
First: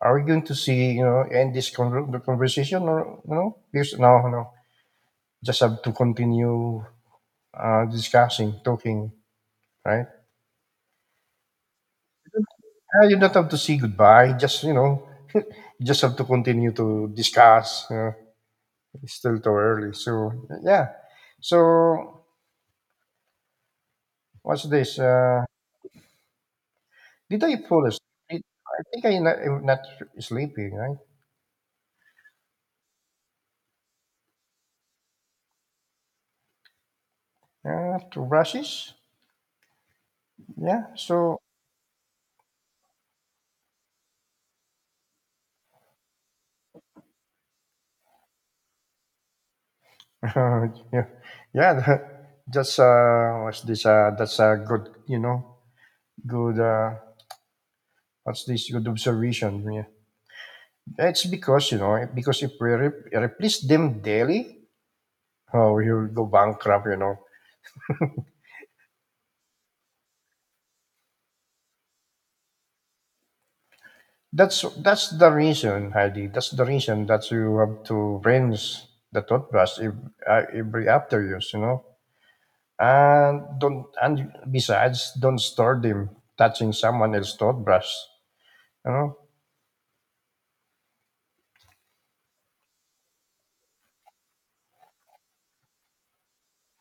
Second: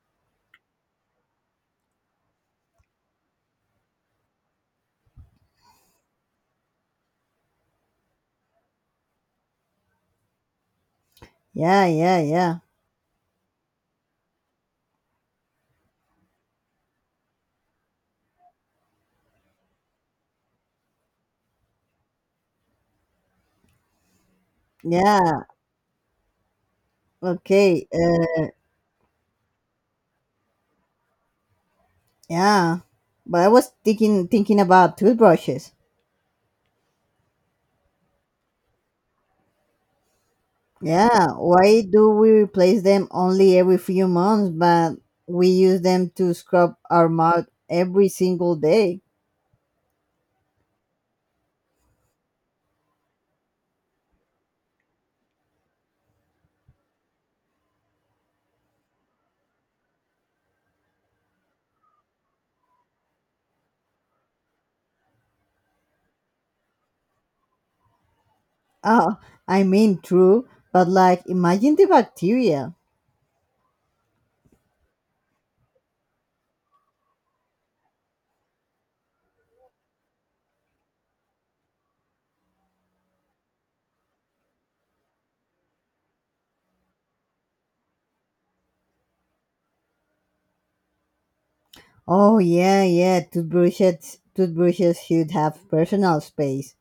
are we going to see, you know, end this the conversation, or you know, this no, no, just have to continue discussing, talking, right? Yeah, yeah, yeah, You don't have to say goodbye. Just you know, you just have to continue to discuss. You know, it's still too early, so yeah. So what's this? Yeah. Did I fall Okay. asleep? I think I'm not sleeping, right? Yeah, but I was thinking about toothbrushes. Two brushes. Yeah. Yeah, So why do we replace them only every few months, but we use them to scrub our mouth every single day? yeah, yeah. that- That's What's this? That's a good, you know, good. What's this? Good observation. Yeah. It's because you know, because if we replace them daily, oh, you'll go bankrupt. You know. Oh, I mean, true, but like, imagine the bacteria. That's the reason, Heidi. That's the reason that you have to rinse the toothbrush every after use. You know. And don't and besides don't start them touching someone else's toothbrush, you know. Oh, yeah, yeah, toothbrushes should have personal space.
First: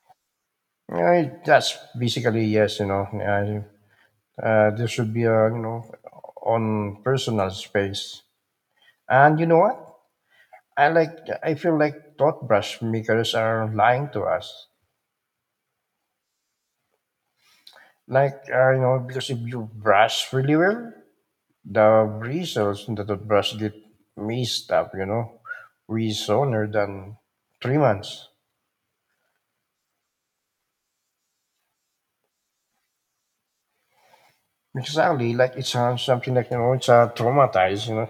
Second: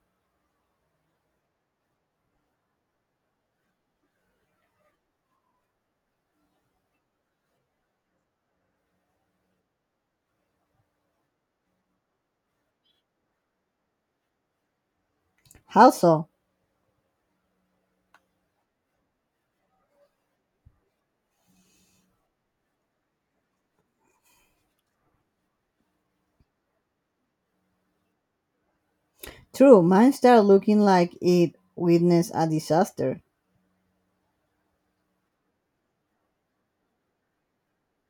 Yeah, that's basically yes you know there should be a you know on personal space. And you know what, i like I feel like toothbrush makers are lying to us, How so? like you know, because if you brush really well, the bristles in the toothbrush get messed up, you know, way sooner than 3 months. True, mine start looking like it witnessed a disaster. Exactly, like it's something like you know, it's traumatized, you know.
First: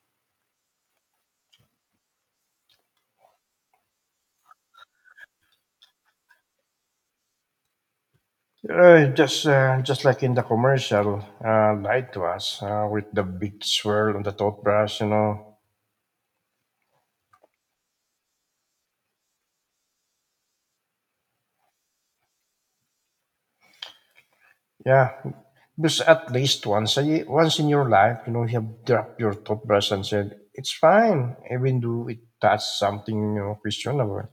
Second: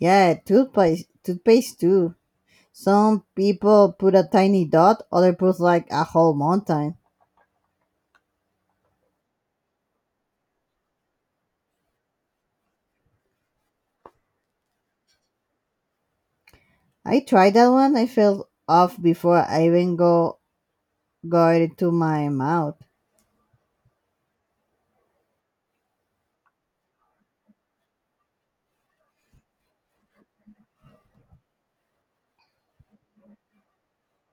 Yeah, toothpaste too. Some people put a tiny dot, other put like a whole mountain. Just like in the commercial, lied to us with the big swirl on the toothbrush, you know. I tried that one. I fell off before I even go got it to my mouth. Yeah, because at least once once in your life, you know, you have dropped your toothbrush and said it's fine, even though it touched something you know questionable.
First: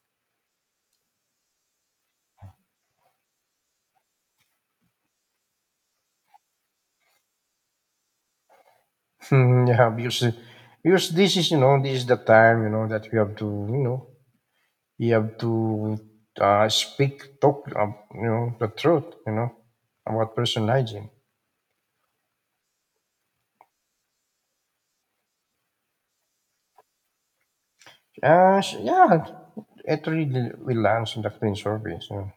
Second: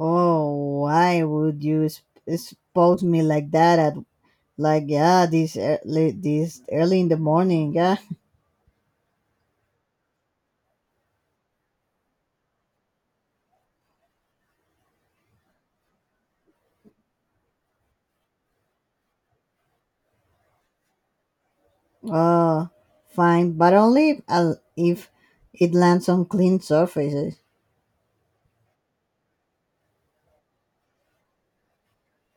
Oh, why would you expose me like that? At like, yeah, this early in the morning. Yeah. Yeah, because this is the time, you know, that we have to you know you have to speak, talk, you know, the truth, you know, about personal hygiene. Oh, fine, but only if it lands on clean surfaces. Yeah, it really will answer the clean surface. You know.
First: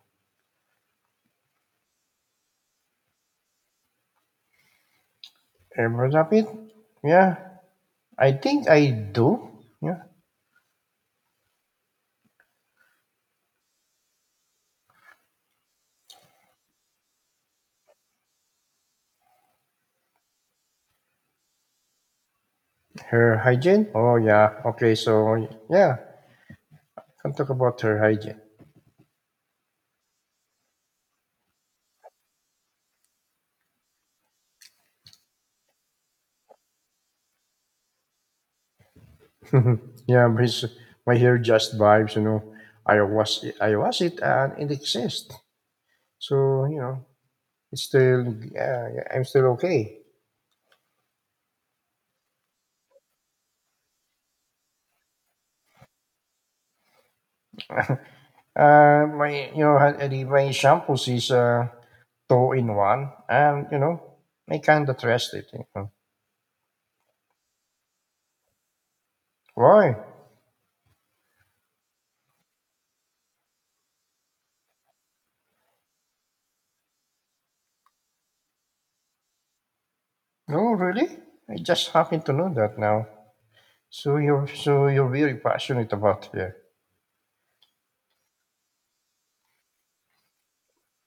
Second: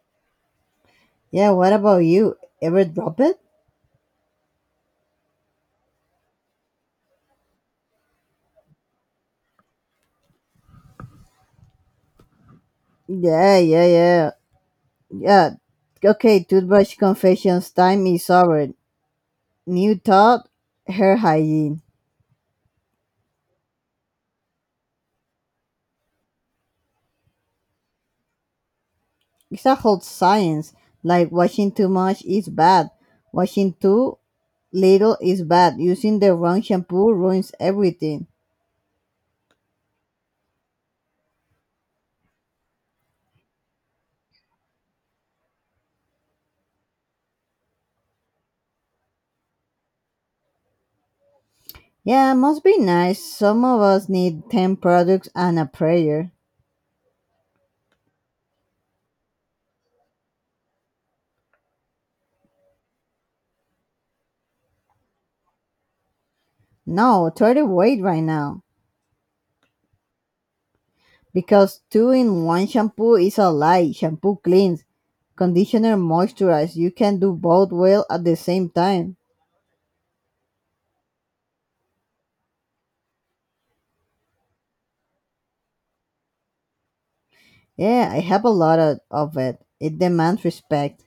Yeah. What about you? Ever drop it? Ever of it? Yeah, I think I do. Yeah, Yeah, yeah, yeah, yeah. Okay, toothbrush confessions time is over. New thought, hair hygiene. her hygiene. Oh yeah, okay. So yeah, can talk about her hygiene. It's a holds science, like washing too much is bad, washing too little is bad, using the wrong shampoo ruins everything. Yeah, my hair just vibes. You know, I wash it and it exists. So you know, it's still yeah, yeah, I'm still okay. Yeah, must be nice. Some of us need 10 products and a prayer. My you know ha- the- my shampoos is two in one, and you know I kind of trust it. You know. No, try to wait right now. Why? Because two in one shampoo is a lie. Shampoo cleans, conditioner moisturizes. You can do both well at the same time. No, really? I just happen to know that now. So you're very passionate about it. Yeah, I have a lot of it. It demands respect.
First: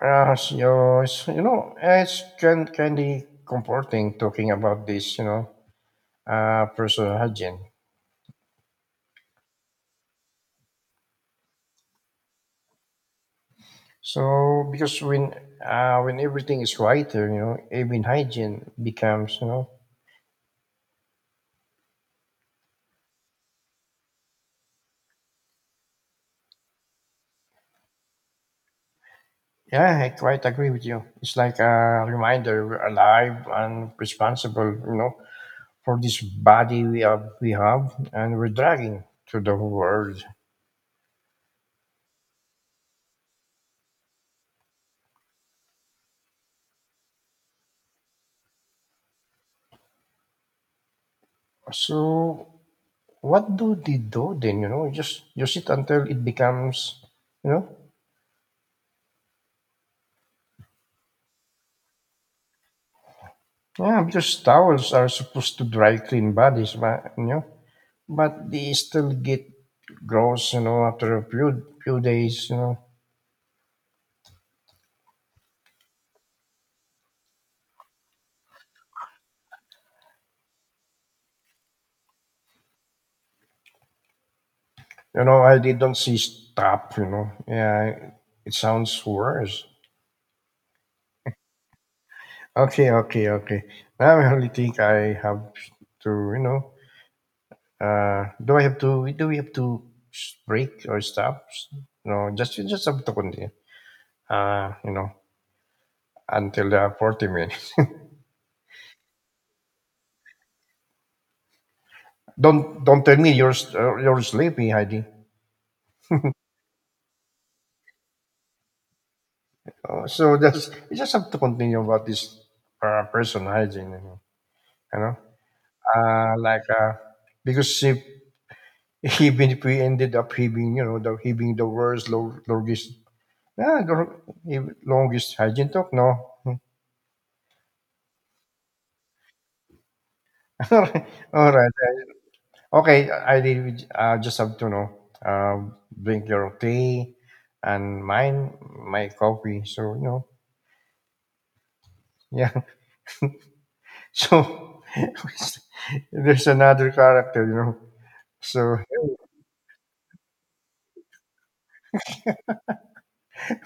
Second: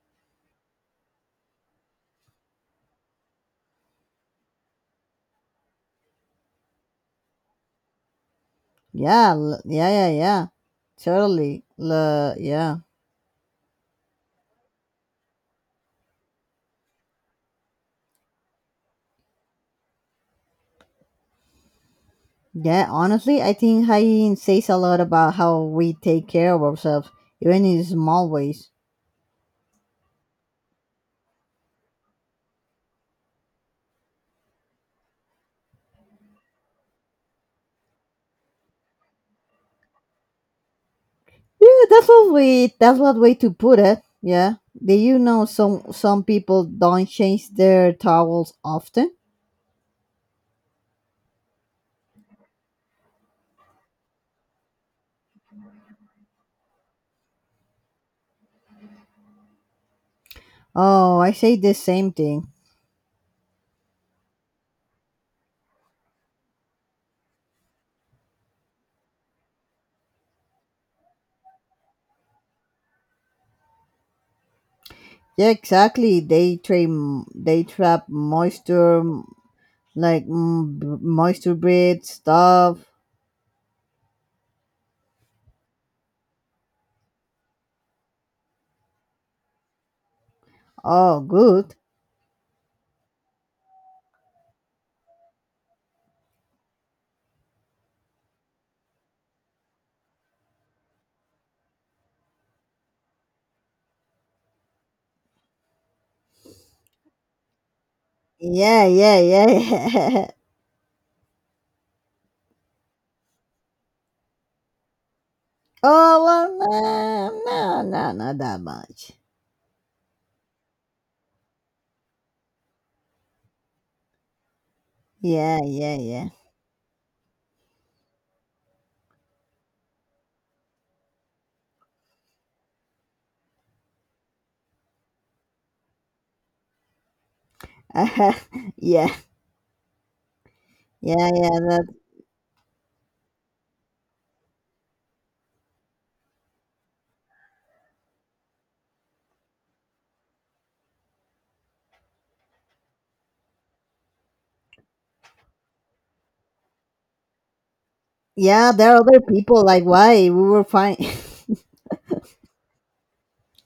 You know it's kind of comforting talking about this. You know, personal hygiene. Yeah, yeah, yeah, yeah. Totally. Yeah. So because when everything is quieter, you know, even hygiene becomes, you know. Yeah, honestly, I think hygiene says a lot about how we take care of ourselves, even in small ways. Yeah, I quite agree with you. It's like a reminder we're alive and responsible, you know, for this body we have and we're dragging to the world. Yeah, that's what way to put it. Yeah. Do you know some people don't change their towels often? So what do they do then, you know? Just use it until it becomes, you know? Oh, I say the same thing. Yeah, because towels are supposed to dry clean bodies, but, you know, but they still get gross, you know, after a few days, you know. Yeah, exactly. They trap moisture, like, mm, moisture breed stuff. You know, I didn't see stop, you know. Yeah, it sounds worse. Oh, good. Okay, okay, okay. Now I only think I have to, you know, do I have to? Do we have to break or stop? No, just you just have to continue. You know, until 40 minutes. Yeah, yeah, yeah, yeah. Don't tell me you're sleepy, Heidi. Oh, well, no, no, not that much. So just you just have to continue about this person hygiene. You know, Yeah, yeah, yeah. Like because if even if we ended up having, you know, the having the worst, lowest. Yeah, gro if longest hygiene talk, no. Yeah, yeah, yeah. Alright, That, okay, I did with just have to know, drink your tea and mine my coffee, so, you know, yeah. So, there's another character, you know, yeah, so there are other people. Like, why? We were fine.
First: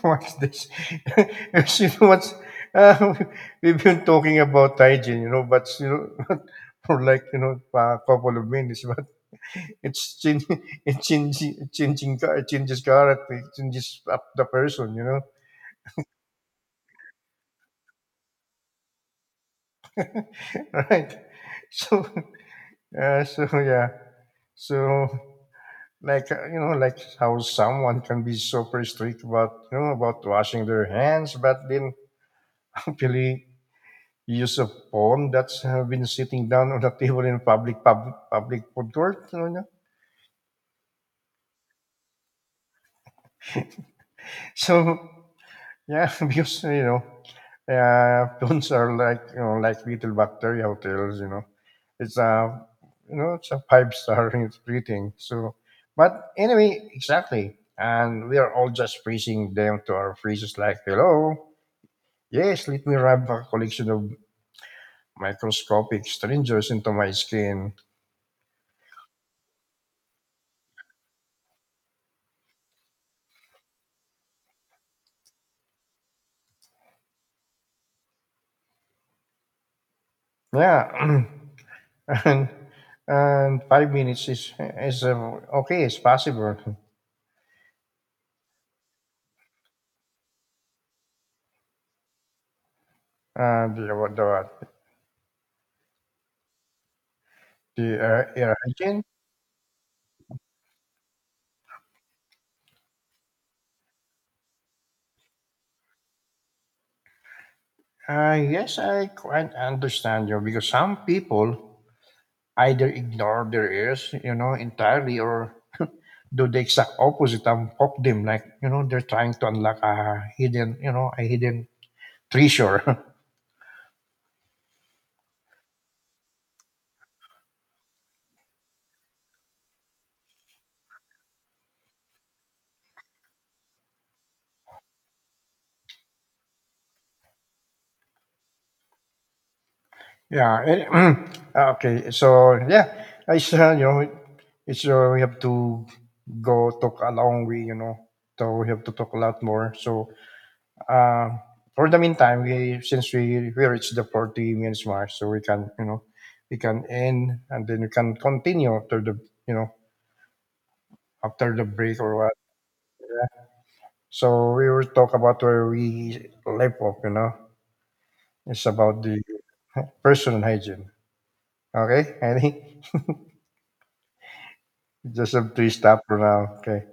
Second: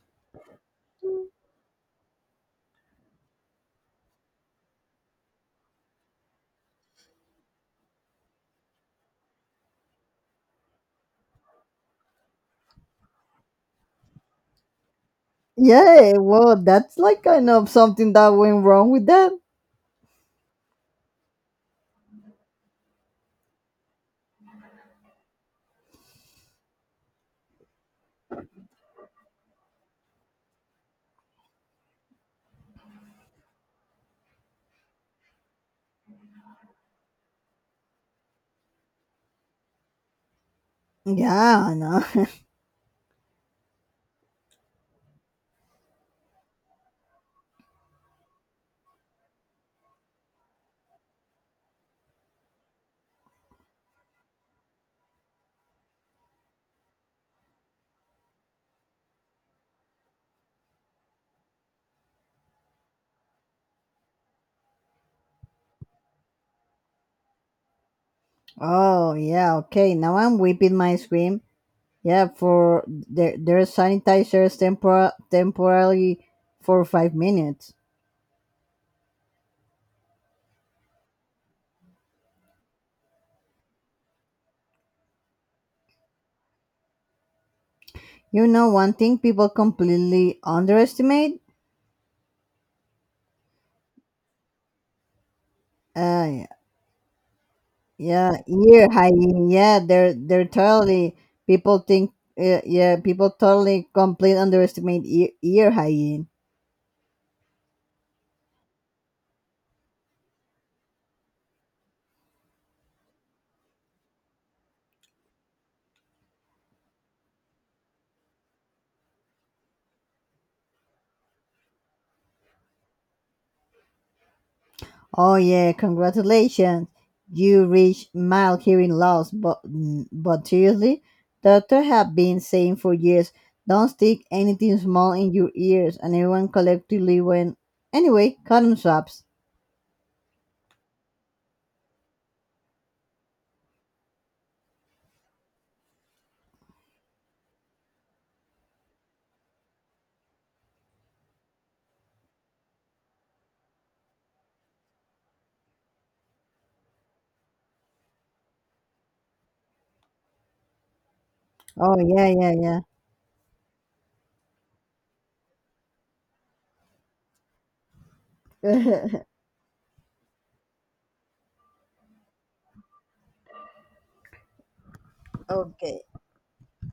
what's this? You know what's uh, we've been talking about hygiene, you know, but you know, for like you know a couple of minutes, but it's change, it changes character, it changes up the person, you know, Yeah, well, that's like kind of something that went wrong with them. right? So, so yeah, so like you know, like how someone can be super strict about you know about washing their hands, but then actually use of phone that's have been sitting down on the table in public food court, you know, yeah. Yeah, I know. So yeah. Because you know, phones are like you know like little bacteria hotels, you know. It's a you know it's a five star, rating, so. But anyway, exactly, and we are all just freezing them to our freezes like hello, yes, let me rub a collection of microscopic strangers into my skin. Oh, yeah, okay. Now I'm whipping my scream. Yeah, for there's sanitizers temporarily for 5 minutes. Yeah. and and 5 minutes is okay. It's possible. You know, one thing people completely underestimate. Uh, the the, Uh, the yeah, air ear hygiene. hygiene. Yeah, they're totally people think. Yeah, people totally complete underestimate ear hygiene. Yes, I quite understand you because some people either ignore their ears, you know, entirely, or do the exact opposite and poke them, like you know, they're trying to unlock a hidden, you know, a hidden treasure. Oh yeah, congratulations, you reached mild hearing loss. But seriously, doctors have been saying for years, don't stick anything small in your ears, and everyone collectively went anyway. Cotton swabs. Yeah. And, okay. So yeah, it's you know, it's we have to go talk a long way. You know, so we have to talk a lot more. So uh, for the meantime, we since we reached the 40 minutes mark, so we can end and then we can continue you know after the Oh break or yeah, what. yeah, So we will talk about where we left off. You know, it's about the yeah. personal hygiene. Okay, any? Just a three-star Okay. pronoun. Okay.